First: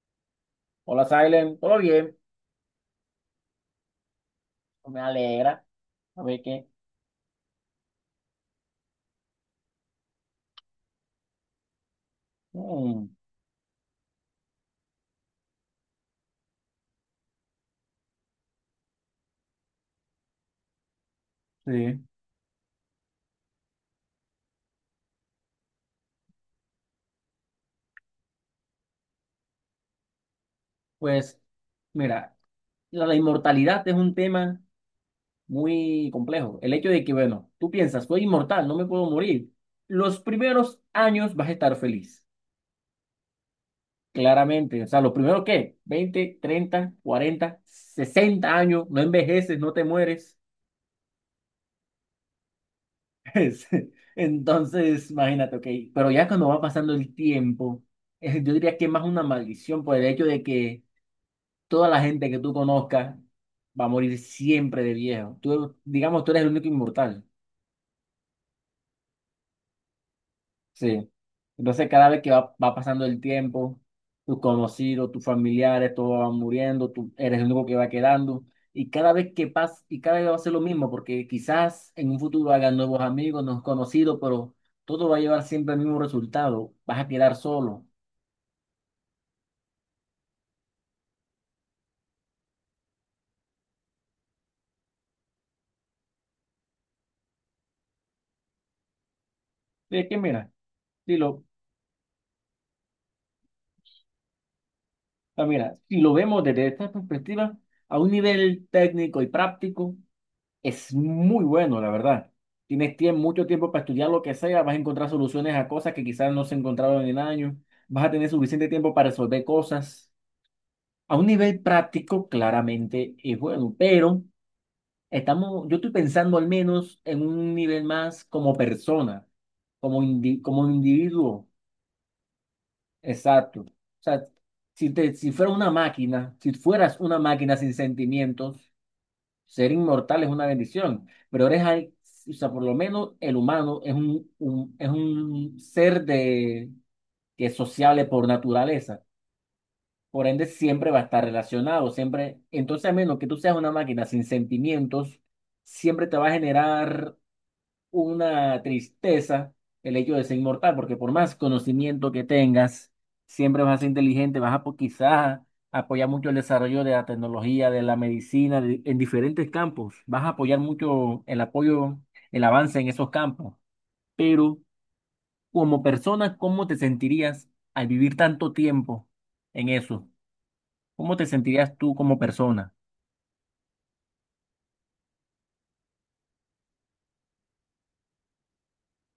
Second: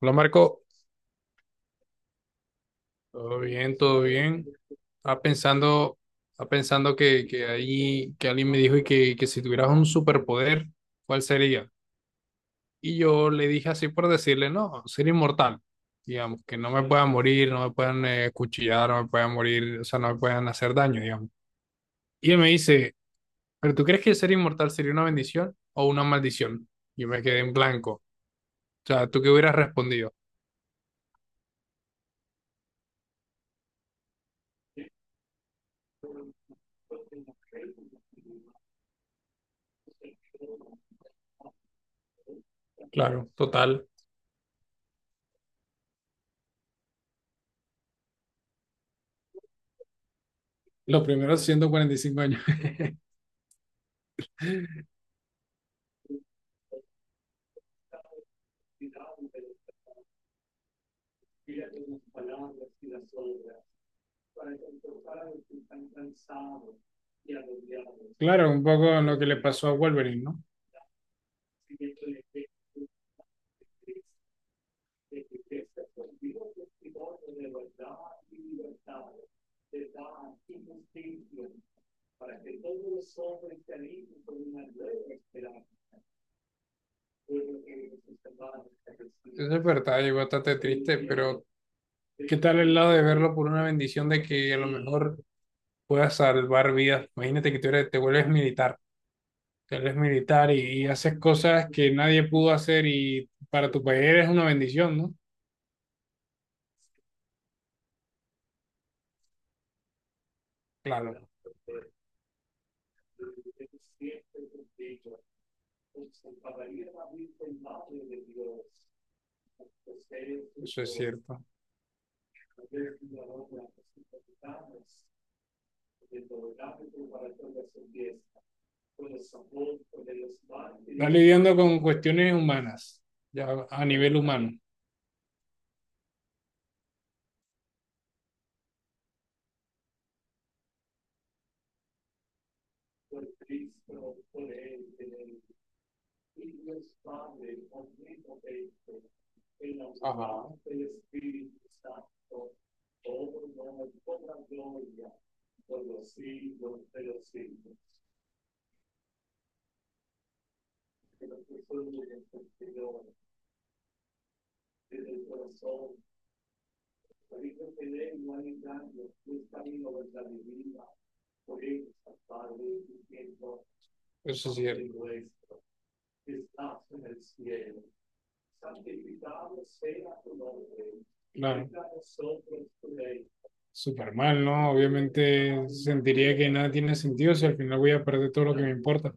Hola Marco, Hola, Silent. ¿Todo bien? todo bien, todo bien. Pues me Estaba alegra. pensando, A ver estaba qué. pensando que, que ahí que alguien me dijo que si tuvieras un superpoder, ¿cuál sería? Y Mm, yo le dije así por decirle, no, ser inmortal. Digamos, que no me puedan morir, no me puedan cuchillar, no me puedan morir, o sea, no me puedan hacer daño, digamos. sí. Y él me dice, ¿pero tú crees que ser inmortal sería una bendición o una maldición? Yo me quedé en blanco. O sea, ¿tú qué hubieras respondido? Pues, mira, la inmortalidad es un tema muy complejo. El hecho de que, bueno, tú piensas, soy inmortal, no me puedo morir. Los primeros años vas a estar feliz, Claro, total. claramente. O sea, los primeros, ¿qué? Veinte, 30, 40, 60 años, no envejeces, no te mueres. Los primeros 145 años. Es- Entonces, imagínate, ok. Pero ya cuando va pasando el tiempo, yo diría que es más una maldición por el hecho de que toda la gente que tú conozcas va a morir siempre de viejo. Tú, digamos, tú eres el único inmortal. Claro, un poco lo que le pasó a Wolverine, ¿no? Sí. Entonces, cada vez que va pasando el tiempo, tus conocidos, tus familiares, todos van muriendo, tú eres el único que va quedando. Y cada vez que pasa, y cada vez va a ser lo mismo, porque quizás en un futuro hagan nuevos amigos, nuevos conocidos, pero todo va a llevar siempre el mismo resultado. Vas a quedar solo. Eso es verdad, y bastante triste, pero ¿qué tal el lado de verlo por una bendición de que a lo mejor puedas salvar vidas? Imagínate que tú eres, te vuelves Sí, es que mira, militar y si haces lo, cosas que nadie pudo hacer y para tu país eres una bendición, ¿no? ah, mira, si lo vemos desde esta perspectiva, a un nivel técnico y práctico, es Claro, muy bueno, la verdad. Tienes tiempo, mucho tiempo para estudiar lo que sea, vas a encontrar soluciones a cosas que quizás no se encontraron en años, vas a tener suficiente tiempo para resolver cosas. eso es A un cierto. nivel práctico, claramente es bueno, pero estamos, yo estoy pensando al menos en un nivel más como persona, como, como Estás individuo. lidiando con cuestiones humanas, Exacto. O ya a nivel sea, humano. Si fuera una máquina, si fueras una máquina sin sentimientos, ser inmortal es una bendición, pero eres, o sea, por lo menos el humano es un, es un ser de, que es sociable por naturaleza. Por ende, Ajá. siempre va a estar relacionado, siempre. Entonces, a menos que tú seas una máquina sin sentimientos, siempre te va a generar una tristeza el hecho de ser inmortal, porque por más conocimiento que tengas, siempre vas a ser inteligente, vas a quizás apoyar mucho el desarrollo de la tecnología, de la medicina, en diferentes campos, vas a apoyar mucho el apoyo, el avance en esos campos, Eso pero sí es cierto. como persona, ¿cómo te sentirías al vivir tanto tiempo en eso? ¿Cómo te Claro. sentirías tú como persona? Súper mal, ¿no? Obviamente sentiría que nada tiene sentido si al final voy a perder todo lo que me importa.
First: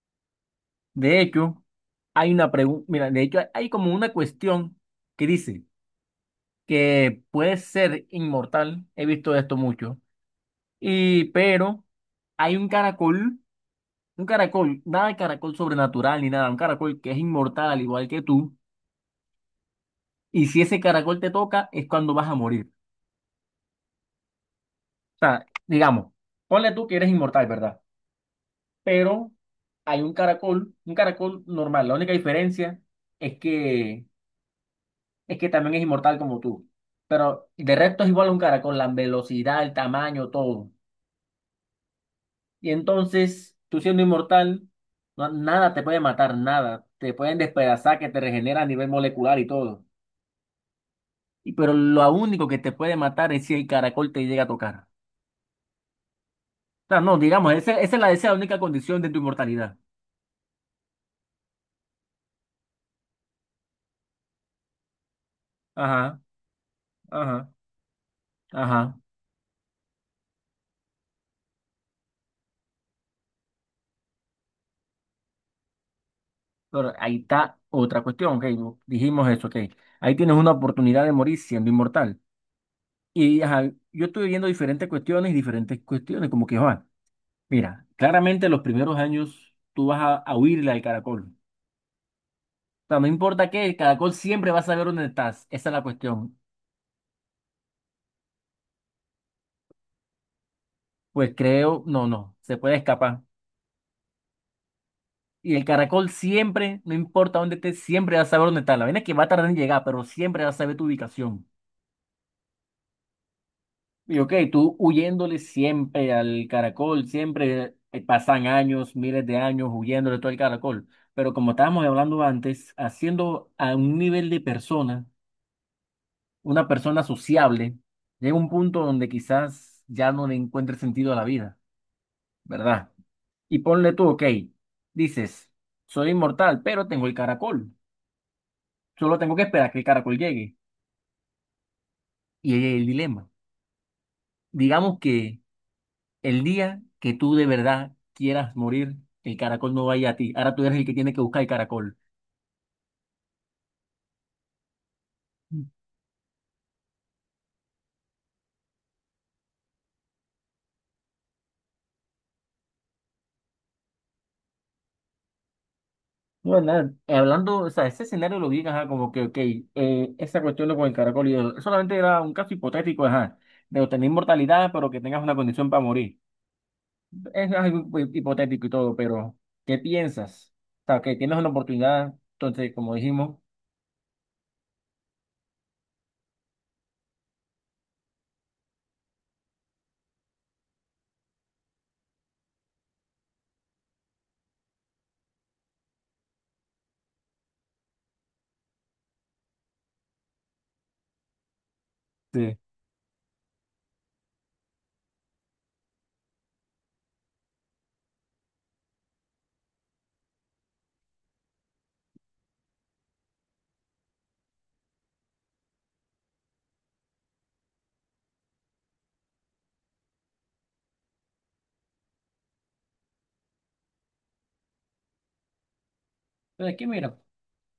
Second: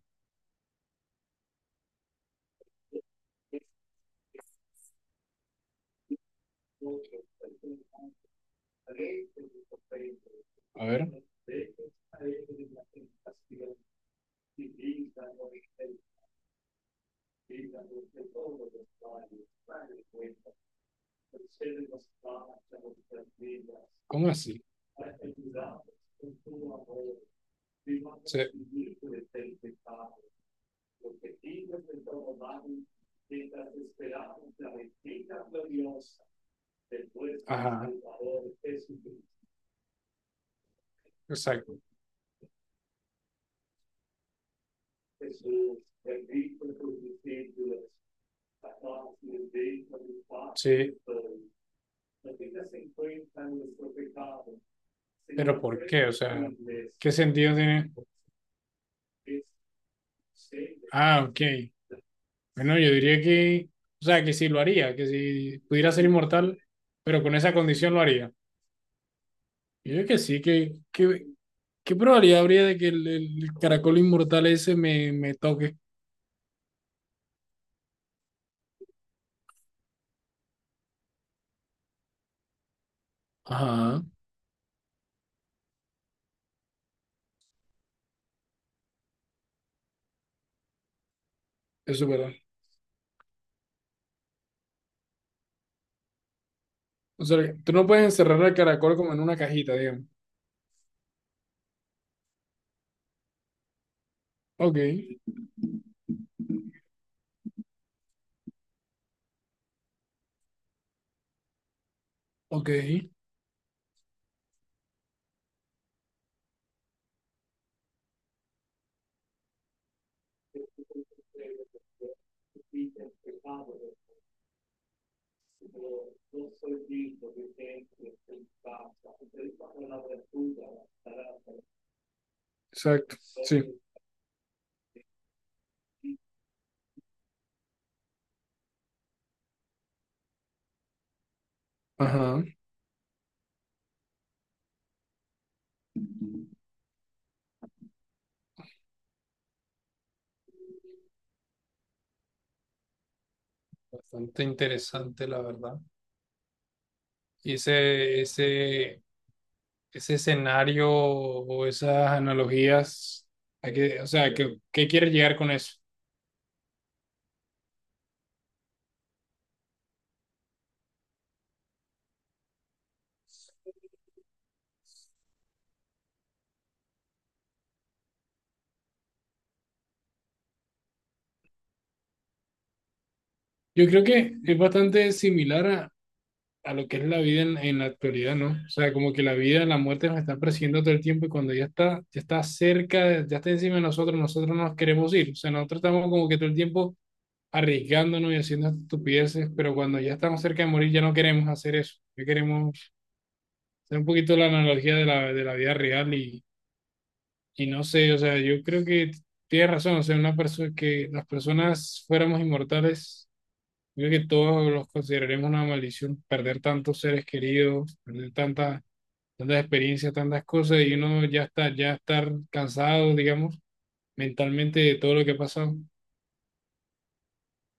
De hecho, hay una pregunta, mira, de hecho hay como una cuestión que dice, que puede ser inmortal, he visto esto mucho, A ver, y pero hay un caracol, nada de caracol sobrenatural ni nada, un caracol que es inmortal al igual que tú, y si ese caracol te toca es cuando vas a morir. ¿cómo así? O sea, digamos, ponle tú que eres inmortal, ¿verdad? Se- Pero hay un caracol normal, la única diferencia es que es que también es inmortal como tú, pero de Ajá, resto es igual a un caracol, la velocidad, el tamaño, todo. exacto. Y entonces, tú siendo inmortal, nada te puede matar, nada. Te pueden despedazar, que te regenera a nivel molecular y todo. Sí, Y, pero lo único que te puede matar es si el caracol te llega a tocar. pero ¿por qué? O sea, O sea, ¿qué no, digamos, sentido tiene? esa es esa es la única condición de tu inmortalidad. Ah, ok. Bueno, yo diría que, o sea, que sí lo haría, que si pudiera ser Ajá, inmortal, pero con ajá, esa condición lo haría. ajá. Yo diría que sí, que, ¿qué probabilidad habría de que el caracol inmortal ese me toque? Pero ahí está otra cuestión, ok. Dijimos eso, ok. Ahí tienes una oportunidad de morir siendo inmortal. Y ajá, Ajá, yo estuve viendo diferentes cuestiones y diferentes cuestiones, como que, Juan, mira, claramente los primeros años tú vas a huirle al caracol. eso es verdad. O sea, no importa qué, el caracol siempre va a saber dónde estás. Esa es la cuestión. O sea, tú no puedes encerrar al caracol como en una cajita, digamos. Pues creo, no, no, se puede escapar. Ok, Y el caracol siempre, no importa dónde estés, siempre va a saber dónde estás. La vaina es que va a tardar en llegar, pero siempre va a saber tu ubicación. ok, Y ok, tú huyéndole siempre al caracol, siempre pasan años, miles de años huyéndole todo el caracol. Pero como estábamos hablando antes, haciendo a un nivel de persona, una persona sociable, llega un punto donde quizás ya no le encuentre sentido a la vida, ¿verdad? exacto, Y sí, ponle tú, ok, dices, soy inmortal, pero tengo el caracol. Solo tengo que esperar que el caracol llegue. ajá. Y ahí hay el dilema. Digamos que el día que tú de verdad quieras morir, el caracol no vaya a ti. Ahora tú eres el que tiene que buscar el caracol. Bastante interesante, la verdad. Y ese, ese, ese escenario o esas analogías, a qué- o sea, ¿qué, qué quieres llegar con eso? No, nada, hablando, o sea, ese escenario lo vi, ajá, como que, ok, esa cuestión de con el caracol y eso, solamente era un caso hipotético, ajá, de obtener inmortalidad, pero que tengas una condición para morir. Es algo hipotético y todo, pero ¿qué piensas? O sea, que tienes una oportunidad, entonces, como dijimos, Yo creo que es bastante similar a lo que es la vida en la actualidad, ¿no? O sea, como que la vida, la muerte nos está persiguiendo todo el tiempo y cuando ya está cerca, ya está encima de nosotros, nosotros no nos queremos ir. O sea, nosotros estamos como que todo el tiempo arriesgándonos y haciendo estupideces, pero cuando ya estamos cerca de morir ya no queremos hacer eso. Ya sí. queremos hacer un poquito la analogía de la vida real. Y no sé, o sea, yo creo que tienes razón, o sea, una persona que las personas fuéramos inmortales, yo creo que todos los consideraríamos una maldición, perder tantos seres queridos, perder tantas, tantas experiencias, tantas cosas, y uno ya está, ya estar cansado, digamos, mentalmente de todo lo que ha pasado. Pero es que mira,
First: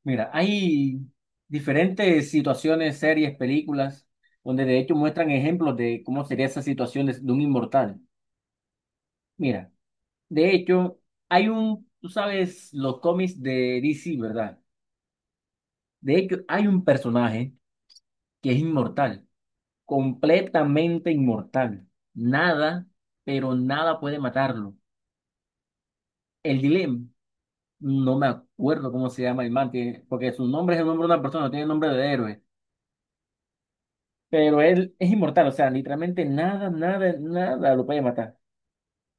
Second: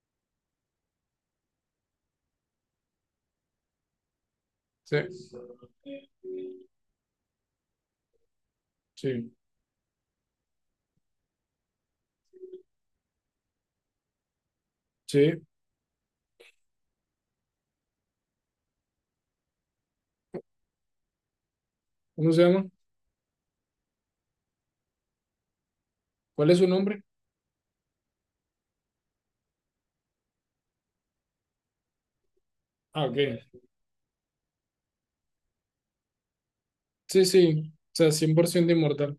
mira, hay diferentes situaciones, series, películas, donde de hecho Sí, muestran ejemplos de cómo sería esa situación de un inmortal. sí, Mira, de hecho, hay tú sabes, los cómics de DC, ¿verdad? sí. De hecho, hay un personaje que es inmortal, completamente inmortal. ¿Cómo se llama? Nada, pero nada puede matarlo. ¿Cuál es El su dilema. nombre? No me acuerdo cómo se llama el man, que, porque su nombre es el nombre de una persona, no tiene nombre de héroe. Ah, ok. Pero él es inmortal, o sea, literalmente nada, nada, Sí, sí, nada lo o puede sea, cien matar. por ciento inmortal.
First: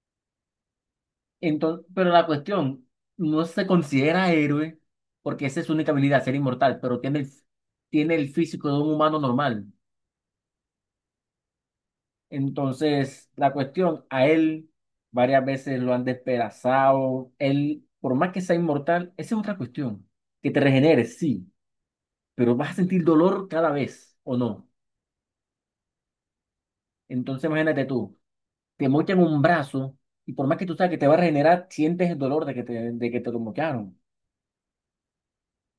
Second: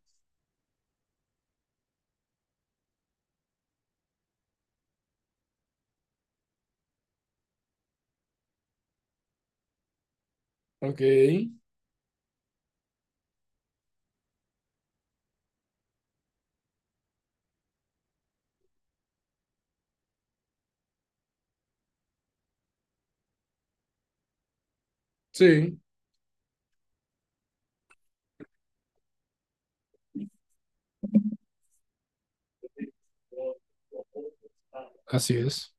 Entonces, pero la cuestión, no se considera héroe porque esa es su única habilidad, ser inmortal, pero tiene tiene el físico de un humano normal. Ok, Entonces, la cuestión, a él varias veces lo han despedazado. Él, por más que sea inmortal, esa es otra cuestión. Que te regeneres, sí, pero vas a sentir dolor cada vez, ¿o no? sí, Entonces, imagínate tú, te mochan un brazo y por más que tú sabes que te va a regenerar, sientes el dolor de que te lo mocharon. así es.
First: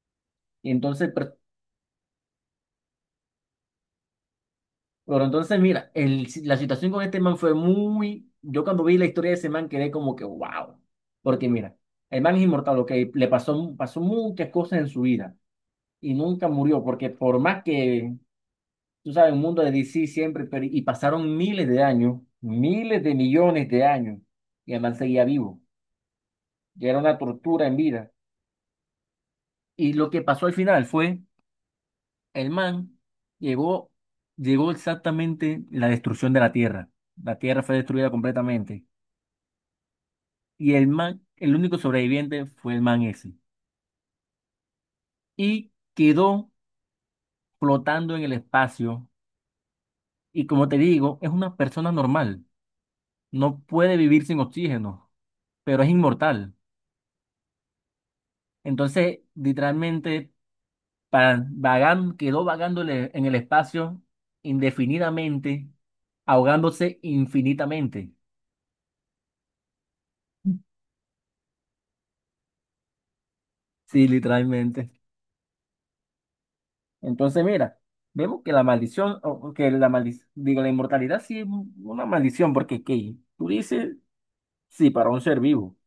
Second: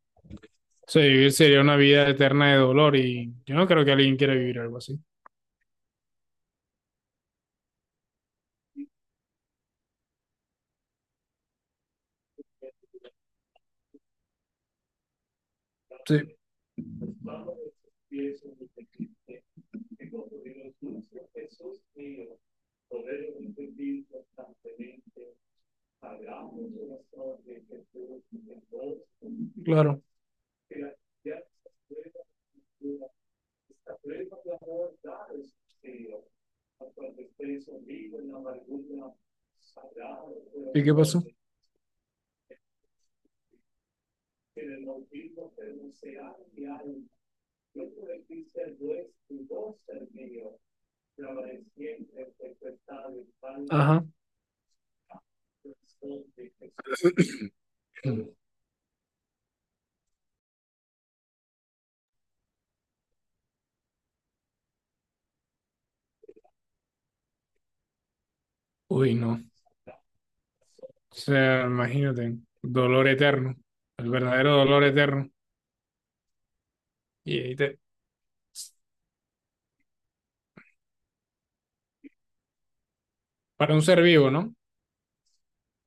Y Sí, entonces, vivir sería una vida eterna de dolor y yo no creo que alguien quiera vivir algo así. pero entonces, mira, el, la situación con este man fue muy. Yo cuando vi la historia de ese man quedé como que, wow. Porque mira, el man es inmortal, ok, le pasó, pasó muchas cosas en su vida y Sí, nunca murió, porque por más que, tú sabes, el mundo de DC siempre, pero- y pasaron miles de años, miles de millones de años, y el man seguía vivo. Ya era una tortura en vida. Y claro. lo que pasó al final fue, el man llegó, llegó exactamente la destrucción de la Tierra. La Tierra fue destruida completamente. Y ¿Y el qué pasó? man, el único sobreviviente fue el man ese. Y quedó flotando en el espacio. Y como te digo, es una persona normal. No puede Ajá. vivir sin oxígeno, pero es inmortal. Entonces, literalmente, para, quedó vagando en el espacio indefinidamente, ahogándose infinitamente. Uy, no. O sea, imagínate, dolor eterno, Sí, el verdadero dolor literalmente. eterno. Entonces, Y mira, te- vemos que la maldición, o que la maldición, digo, la inmortalidad sí es una maldición, porque ¿qué? Tú para un dices, ser vivo, ¿no? sí, para un ser vivo.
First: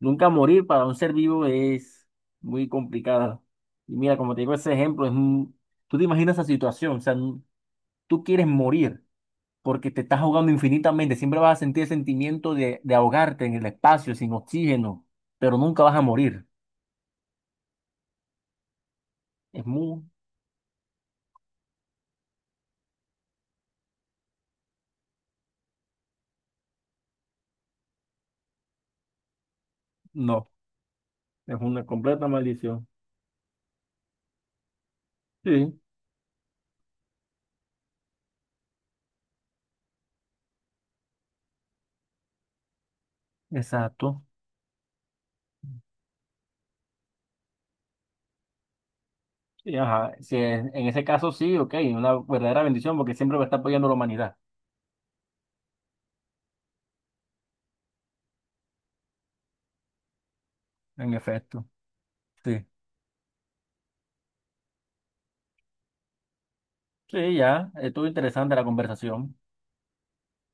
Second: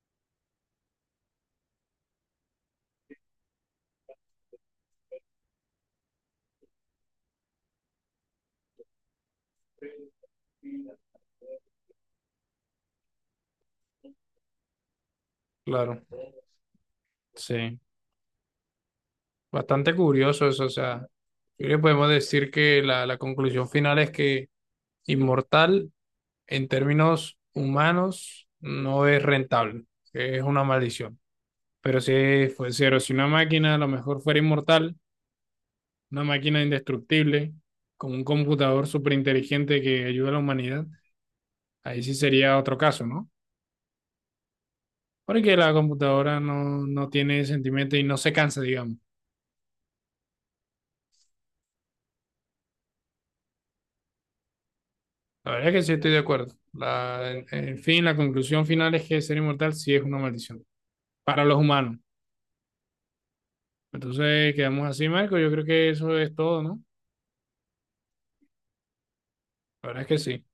Nunca morir para un ser vivo es muy complicado. Y mira, como te digo, ese ejemplo es tú te imaginas esa situación, o sea, tú quieres morir porque te estás ahogando infinitamente, siempre vas a sentir el sentimiento de ahogarte en el espacio, sin oxígeno, pero nunca vas a Claro. morir. Sí, Es bastante muy, curioso eso. O sea, yo creo que podemos decir que la conclusión final es que inmortal en términos humanos no es rentable, es no, una maldición. es una Pero completa si fuese maldición. cero, si una máquina a lo mejor fuera inmortal, Sí. una máquina indestructible, con un computador súper inteligente que ayude a la humanidad, ahí sí sería otro caso, ¿no? Exacto. Porque la computadora no, no tiene sentimiento y no se cansa, digamos. Sí, ajá. Si es- En ese caso sí, ok, una verdadera bendición porque siempre va a estar apoyando a la humanidad. La verdad es que sí estoy de acuerdo. La, en fin, la conclusión final es que ser inmortal sí es una maldición En para los efecto. humanos. Sí. Entonces quedamos así, Marco. Yo creo que eso es todo, ¿no? Sí, ya. Estuvo interesante la conversación. La verdad es que sí.